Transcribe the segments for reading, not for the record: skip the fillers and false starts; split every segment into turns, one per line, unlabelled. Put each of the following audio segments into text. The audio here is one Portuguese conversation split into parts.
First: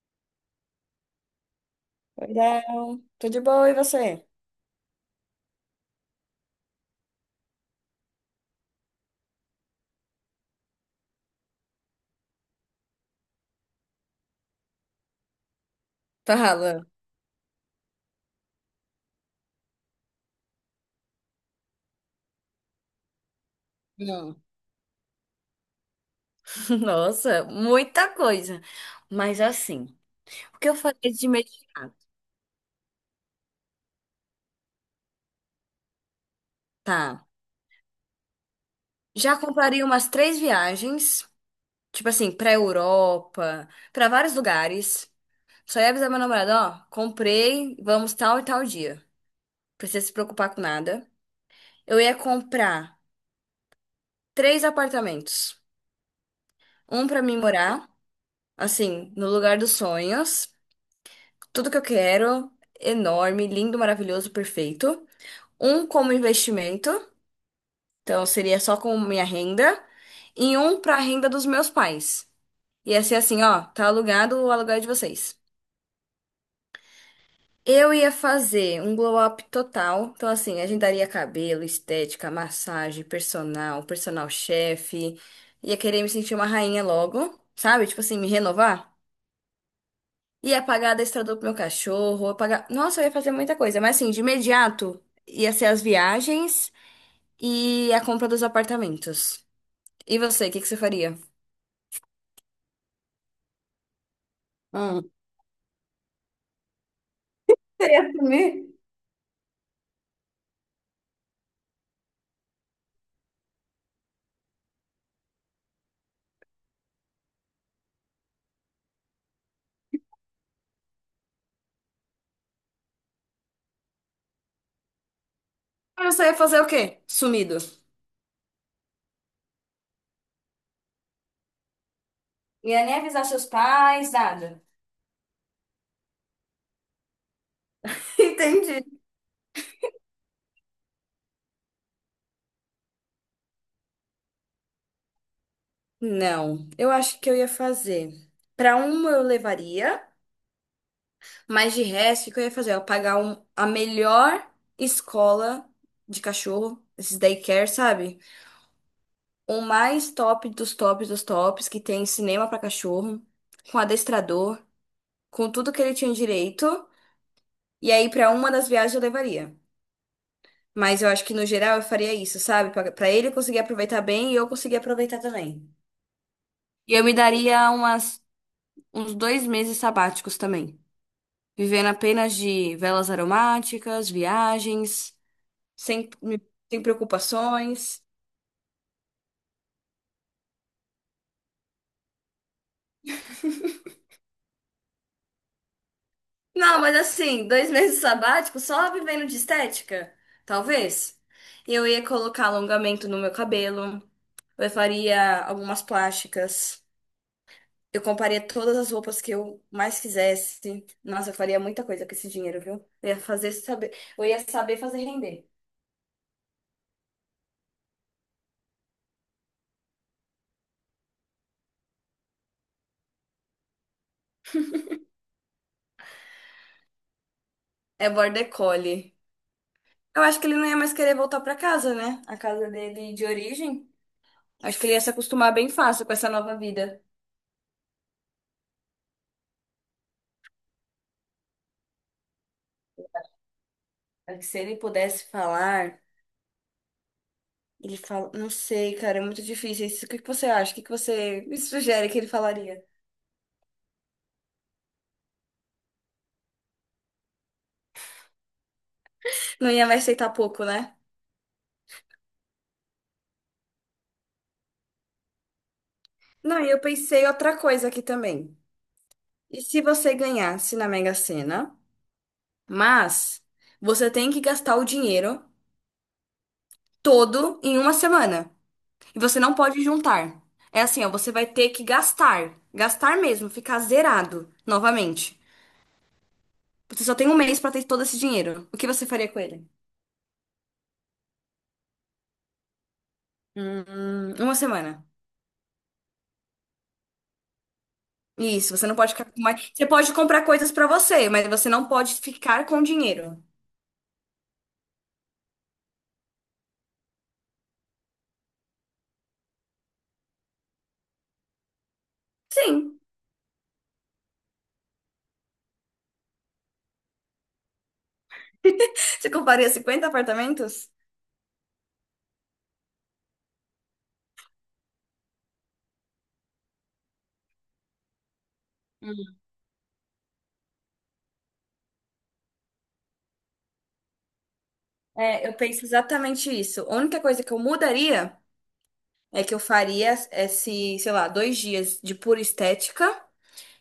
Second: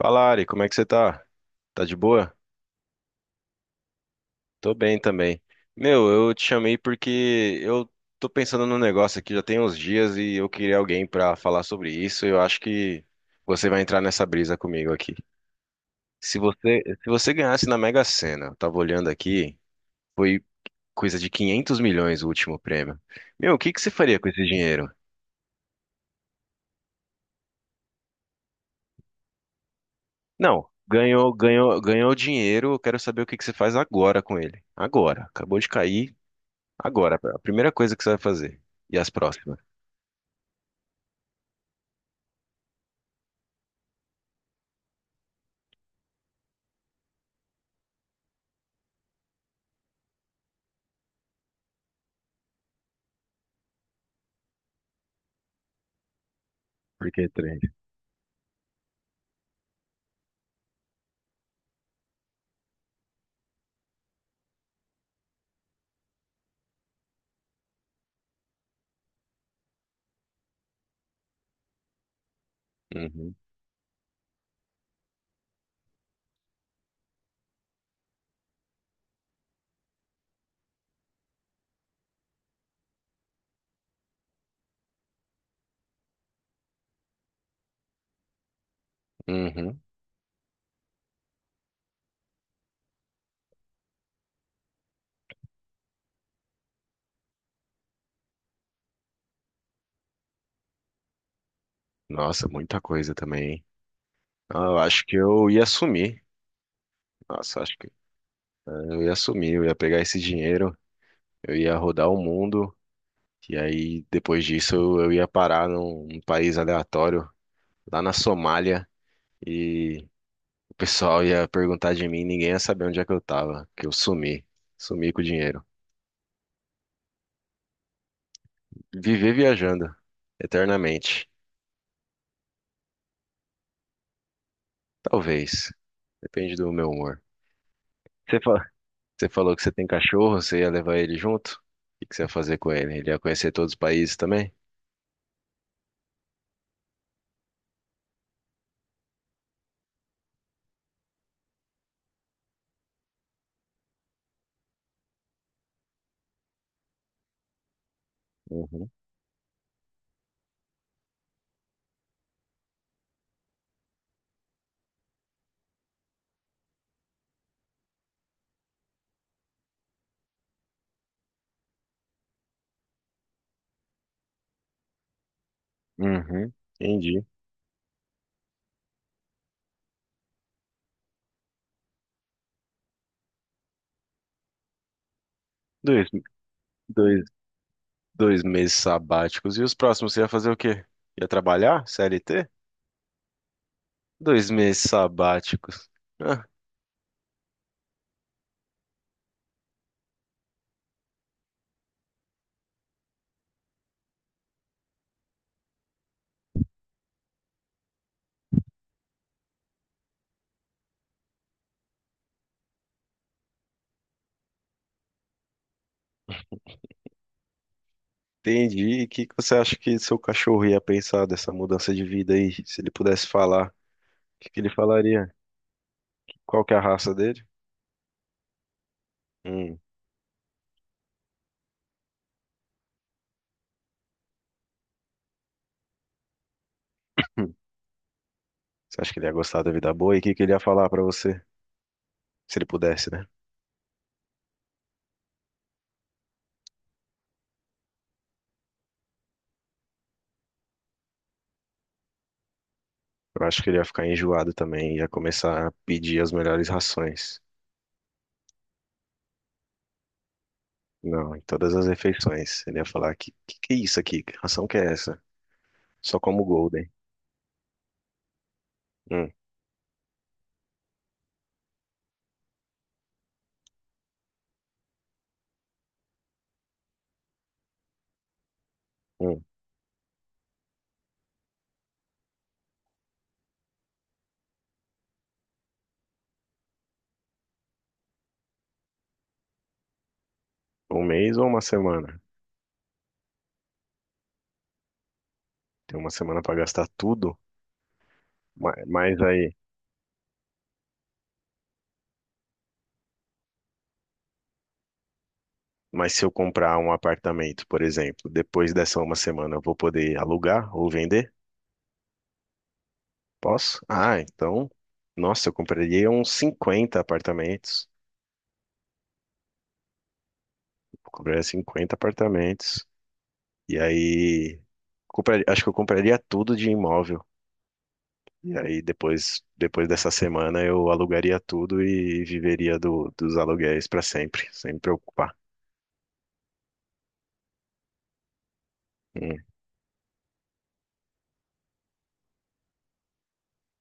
Fala, Ari, como é que você tá? Tá de boa?
Oi, Del. Tudo bom e você?
Tô bem também. Meu, eu te chamei porque eu tô pensando num negócio aqui já tem uns dias e eu queria alguém pra falar sobre isso. E eu acho que você vai entrar nessa brisa comigo aqui. Se você,
Fala.
se você ganhasse na Mega Sena, eu tava olhando aqui, foi coisa de 500 milhões o último prêmio. Meu, o que que você faria com
Hum.
esse dinheiro?
Nossa, muita coisa. Mas assim, o
Não,
que eu faria de
ganhou, ganhou,
imediato?
ganhou dinheiro, eu quero saber o que que você faz agora com ele. Agora, acabou de cair. Agora,
Tá.
a primeira coisa que você vai fazer. E as
Já
próximas?
compraria umas três viagens, tipo assim, pra Europa, pra vários lugares. Só ia avisar meu namorado, ó, comprei, vamos tal e tal dia. Precisa se preocupar com nada. Eu ia comprar três apartamentos. Um
Por
pra
que
mim
três?
morar, assim, no lugar dos sonhos. Tudo que eu quero, enorme, lindo, maravilhoso, perfeito. Um como investimento, então seria só com minha renda, e um para a renda dos meus pais. Ia ser
Uhum.
assim, ó, tá alugado o aluguel de vocês. Eu ia fazer um glow up total. Então, assim, agendaria cabelo, estética, massagem, personal, personal chefe. Ia querer me sentir uma rainha logo, sabe? Tipo assim, me renovar.
Uhum.
Ia pagar adestrador pro meu cachorro, ia pagar... Nossa, eu ia fazer muita coisa. Mas assim, de imediato, ia ser as viagens e a compra dos apartamentos. E você, o que que você faria?
Nossa, muita coisa também, hein? Ah, eu acho
Hum.
que eu ia sumir. Nossa, acho que
Você ia sumir?
eu ia sumir, eu ia pegar esse dinheiro, eu ia rodar o mundo, e aí depois disso eu ia parar num país aleatório, lá na Somália, e o pessoal ia perguntar de mim, ninguém ia saber onde é que eu tava, que eu sumi, sumi com o dinheiro.
Ah, você ia fazer o quê? Sumido.
Viver viajando eternamente.
Ia nem avisar seus pais, nada.
Talvez. Depende do meu humor. Você fa-
Entendi.
você falou que você tem cachorro, você ia levar ele junto? O que que você ia fazer com ele? Ele ia conhecer todos os países também?
Não, eu acho que eu ia fazer. Pra uma eu levaria, mas de resto, o que eu ia fazer? Eu ia pagar a melhor escola de cachorro, esses daycare, sabe?
Uhum.
O mais top dos tops, que tem cinema pra cachorro, com adestrador, com tudo que ele tinha direito. E aí, pra uma das viagens eu levaria. Mas eu acho que no geral eu faria isso, sabe? Pra ele conseguir aproveitar bem e eu conseguir aproveitar também.
Uhum.
E eu me
Entendi.
daria uns 2 meses sabáticos também. Vivendo apenas de velas aromáticas, viagens,
Dois,
sem, sem
dois,
preocupações.
dois meses sabáticos. E os próximos você ia fazer o quê? Ia trabalhar? CLT? 2 meses sabáticos. Ah,
Não, mas assim, dois meses sabático só vivendo de estética, talvez. Eu ia colocar alongamento no meu cabelo, eu faria algumas plásticas, eu compraria todas as roupas que eu mais quisesse. Nossa, eu faria muita coisa com esse dinheiro, viu? Eu ia fazer saber, eu ia saber fazer render.
entendi. E o que que você acha que seu cachorro ia pensar dessa mudança de vida aí? Se ele pudesse falar, o que que ele falaria? Qual que é a raça dele?
É border collie.
Hum.
Eu acho que ele não ia mais querer voltar pra casa, né? A casa dele de origem. Acho que ele ia se acostumar bem fácil com essa nova vida.
Hum. Você acha que ele ia gostar da vida boa? E o que que ele ia falar pra você? Se ele pudesse, né?
Acho que se ele pudesse falar. Ele fala, não sei, cara, é muito difícil isso. O que que você acha? O que que você me sugere que ele falaria?
Eu acho que ele ia ficar enjoado também, ia começar a pedir as melhores rações.
Não ia me aceitar pouco, né?
Não, em todas as refeições. Ele ia falar, que é isso aqui? Que ração que é essa? Só como
Não, e eu
Golden.
pensei outra coisa aqui também.
Hum,
E se você ganhasse na Mega Sena, mas você tem que gastar o dinheiro todo em uma semana. E você
hum.
não pode juntar. É assim, ó, você vai ter que gastar. Gastar mesmo, ficar zerado novamente. Você só tem um mês pra ter todo esse dinheiro. O que você faria com ele?
Um mês ou uma semana?
Uma semana.
Tem uma semana pra gastar tudo? Ma-
Isso, você não pode
Mas
ficar com
aí,
mais. Você pode comprar coisas pra você, mas você não pode ficar com dinheiro.
mas se eu comprar um apartamento, por exemplo, depois dessa uma semana, eu vou poder alugar ou vender?
Sim.
Posso? Ah, então, nossa, eu compraria uns 50 apartamentos.
Você compraria 50 apartamentos?
Eu compraria 50 apartamentos. E aí, acho que eu compraria tudo de imóvel. E aí, depois dessa semana, eu alugaria tudo e viveria dos aluguéis para sempre, sem me preocupar.
É, eu penso exatamente isso. A única coisa que eu mudaria
Hum,
é que eu faria esse, sei lá, 2 dias de pura estética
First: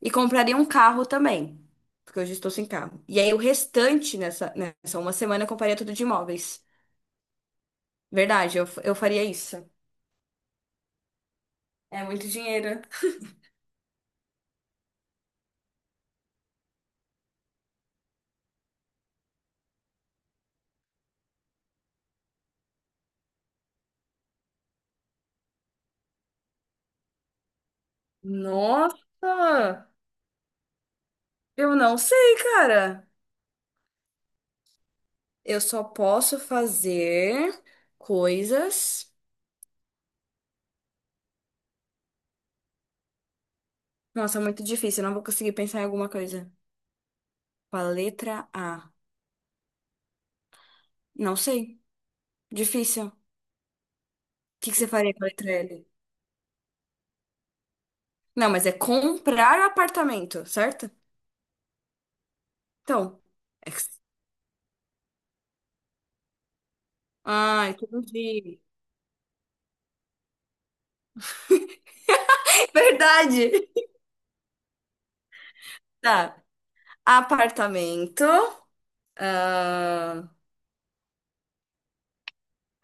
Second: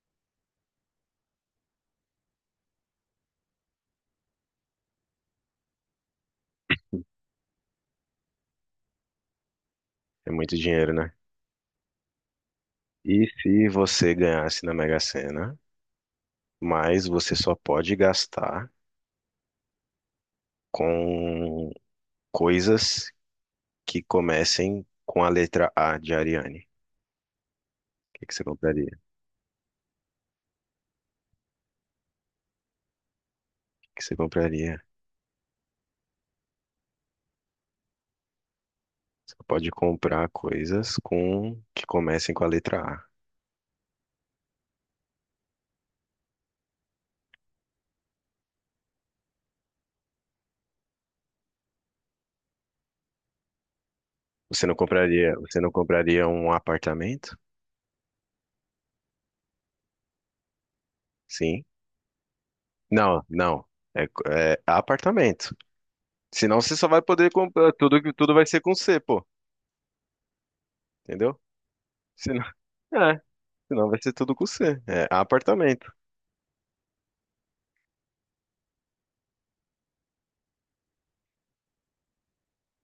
e compraria um carro também. Porque hoje eu estou sem carro. E aí o restante nessa uma semana eu compraria tudo de imóveis. Verdade, eu faria isso.
É muito dinheiro, né?
É muito dinheiro.
E se você ganhasse na Mega Sena, mas você só pode gastar com coisas que comecem com a letra A de Ariane. O que que você compraria? O
Nossa! Eu não sei, cara.
que que você compraria?
Eu só posso fazer coisas.
Você pode comprar coisas com que comecem com a letra A.
Nossa, é muito difícil. Eu não vou conseguir pensar em alguma coisa. Com a letra A. Não sei. Difícil. O
Você
que
não
que você faria com a
compraria,
letra
você não
L?
compraria um apartamento?
Não, mas é comprar um apartamento, certo?
Sim.
Então.
Não, não.
é que-
É, é apartamento. Senão você só vai poder
Ah,
comprar tudo, tudo vai
entendi.
ser com C, pô. Entendeu? Senão, é,
Verdade!
senão vai ser tudo com C. É apartamento.
Tá. Apartamento. Ah,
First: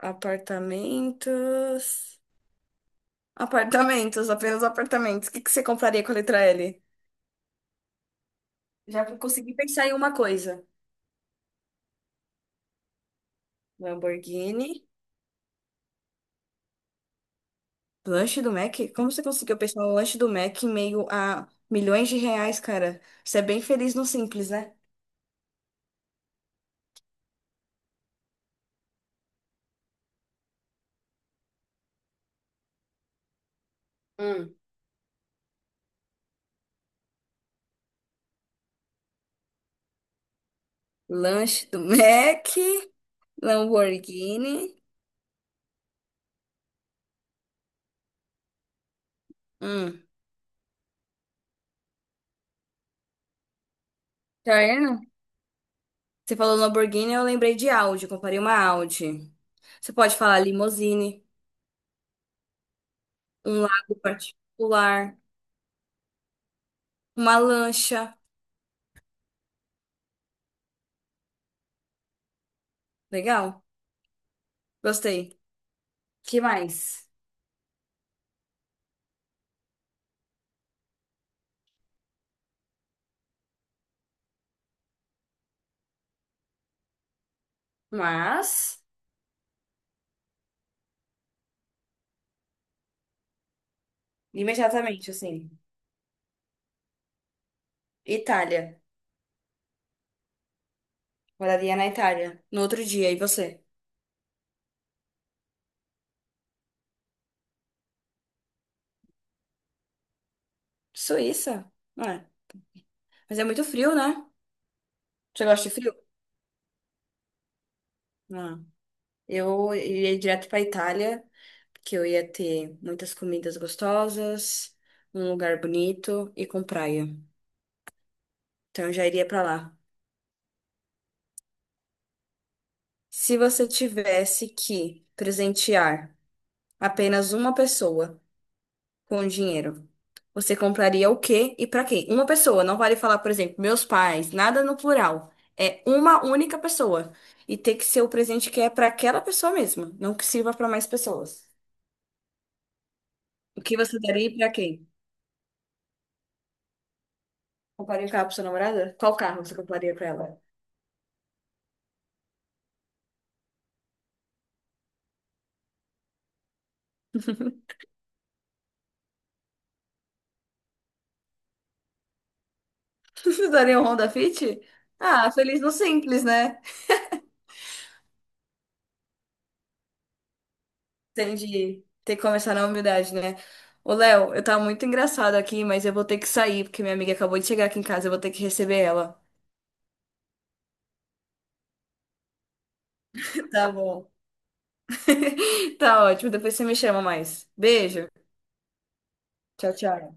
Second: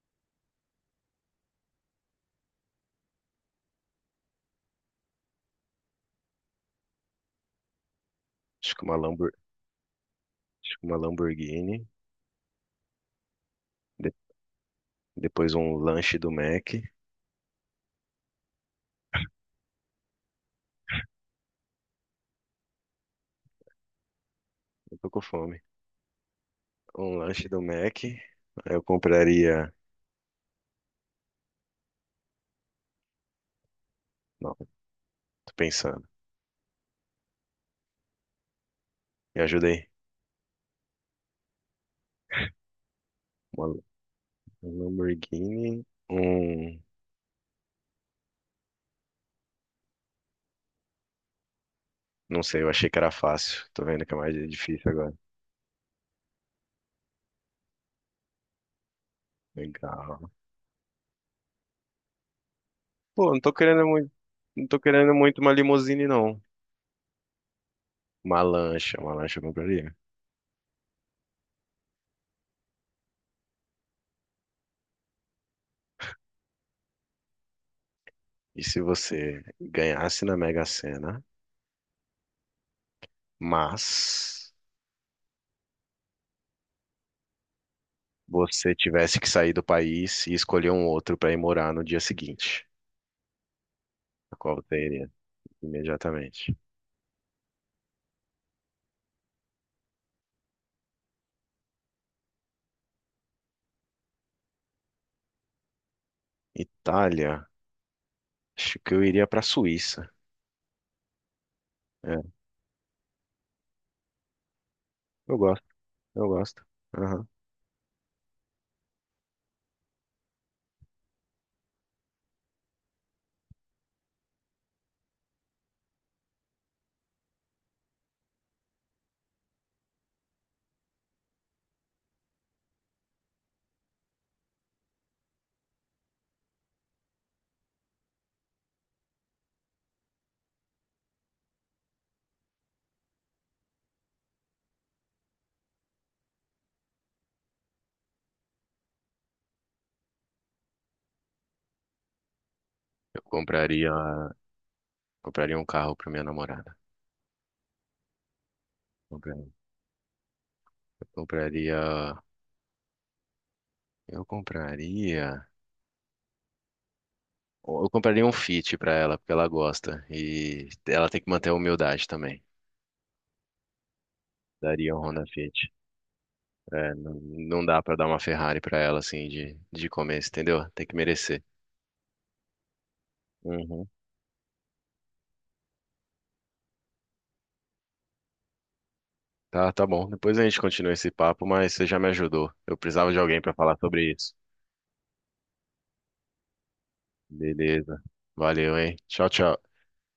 apartamentos. Apartamentos, apenas apartamentos. O que que você compraria com a letra L?
Acho que uma
Já
Lambor,
consegui pensar em uma coisa.
acho que uma Lamborghini. De-
Lamborghini.
depois um lanche do Mac.
Lanche do Mac? Como você conseguiu pensar no lanche do Mac em meio a milhões de reais, cara? Você é bem feliz no simples, né?
Eu tô com fome. Um lanche do Mac. Eu compraria. Não,
Hum.
tô pensando. Me ajudei.
Lanche do Mac,
Uma
Lamborghini.
um Lamborghini. Um.
Hum.
Não sei, eu achei que era fácil. Tô vendo que é mais
Tá
difícil
vendo?
agora.
Você falou Lamborghini, eu lembrei de Audi, comprei uma Audi. Você pode
Legal.
falar limousine,
Pô, não tô
um
querendo
lago
muito. Não tô querendo
particular,
muito uma limousine, não.
uma lancha.
Uma lancha eu compraria.
Legal? Gostei. Que mais?
E se você ganhasse na Mega Sena, mas você
Mas,
tivesse que sair do país e escolher um outro pra ir morar no dia seguinte? A qual você iria?
imediatamente, assim,
Imediatamente.
Itália. Moraria na Itália. No outro dia, e você?
Itália. Acho que eu iria para Suíça.
Suíça?
É,
É. Mas é muito frio, né?
eu
Você gosta
gosto,
de frio?
eu gosto. Aham.
Não. Eu iria direto pra Itália, porque eu ia ter muitas comidas gostosas, um lugar bonito e com praia. Então eu já iria pra lá. Se você tivesse que presentear apenas uma pessoa com dinheiro, você compraria o quê e pra quê? Uma pessoa, não vale falar, por exemplo, meus pais, nada no plural. É uma única pessoa. E tem que ser o presente que é pra aquela pessoa mesma, não que sirva pra mais pessoas.
Eu
O que
compraria,
você daria e pra quem?
compraria um carro para minha namorada.
Compraria um carro pra sua namorada? Qual carro
Compraria-
você compraria pra ela?
Eu compraria, eu compraria, eu compraria um Fit para ela, porque ela gosta e ela tem que manter a humildade também.
Você daria um Honda Fit?
Daria um Honda
Ah,
Fit.
feliz no simples, né?
É, não, não dá para dar uma Ferrari para ela assim de começo, entendeu? Tem que merecer.
Entendi. Tem que começar na humildade, né?
Uhum.
Ô, Léo, eu tava muito engraçado aqui, mas eu vou ter que sair, porque minha amiga acabou de chegar aqui em casa, eu vou ter que receber ela.
Tá, tá bom. Depois a gente continua esse papo, mas você já me ajudou. Eu precisava de alguém pra
Tá
falar
bom.
sobre isso.
Tá ótimo, depois você me chama mais.
Beleza.
Beijo.
Valeu, hein? Tchau, tchau.
Tchau, tchau.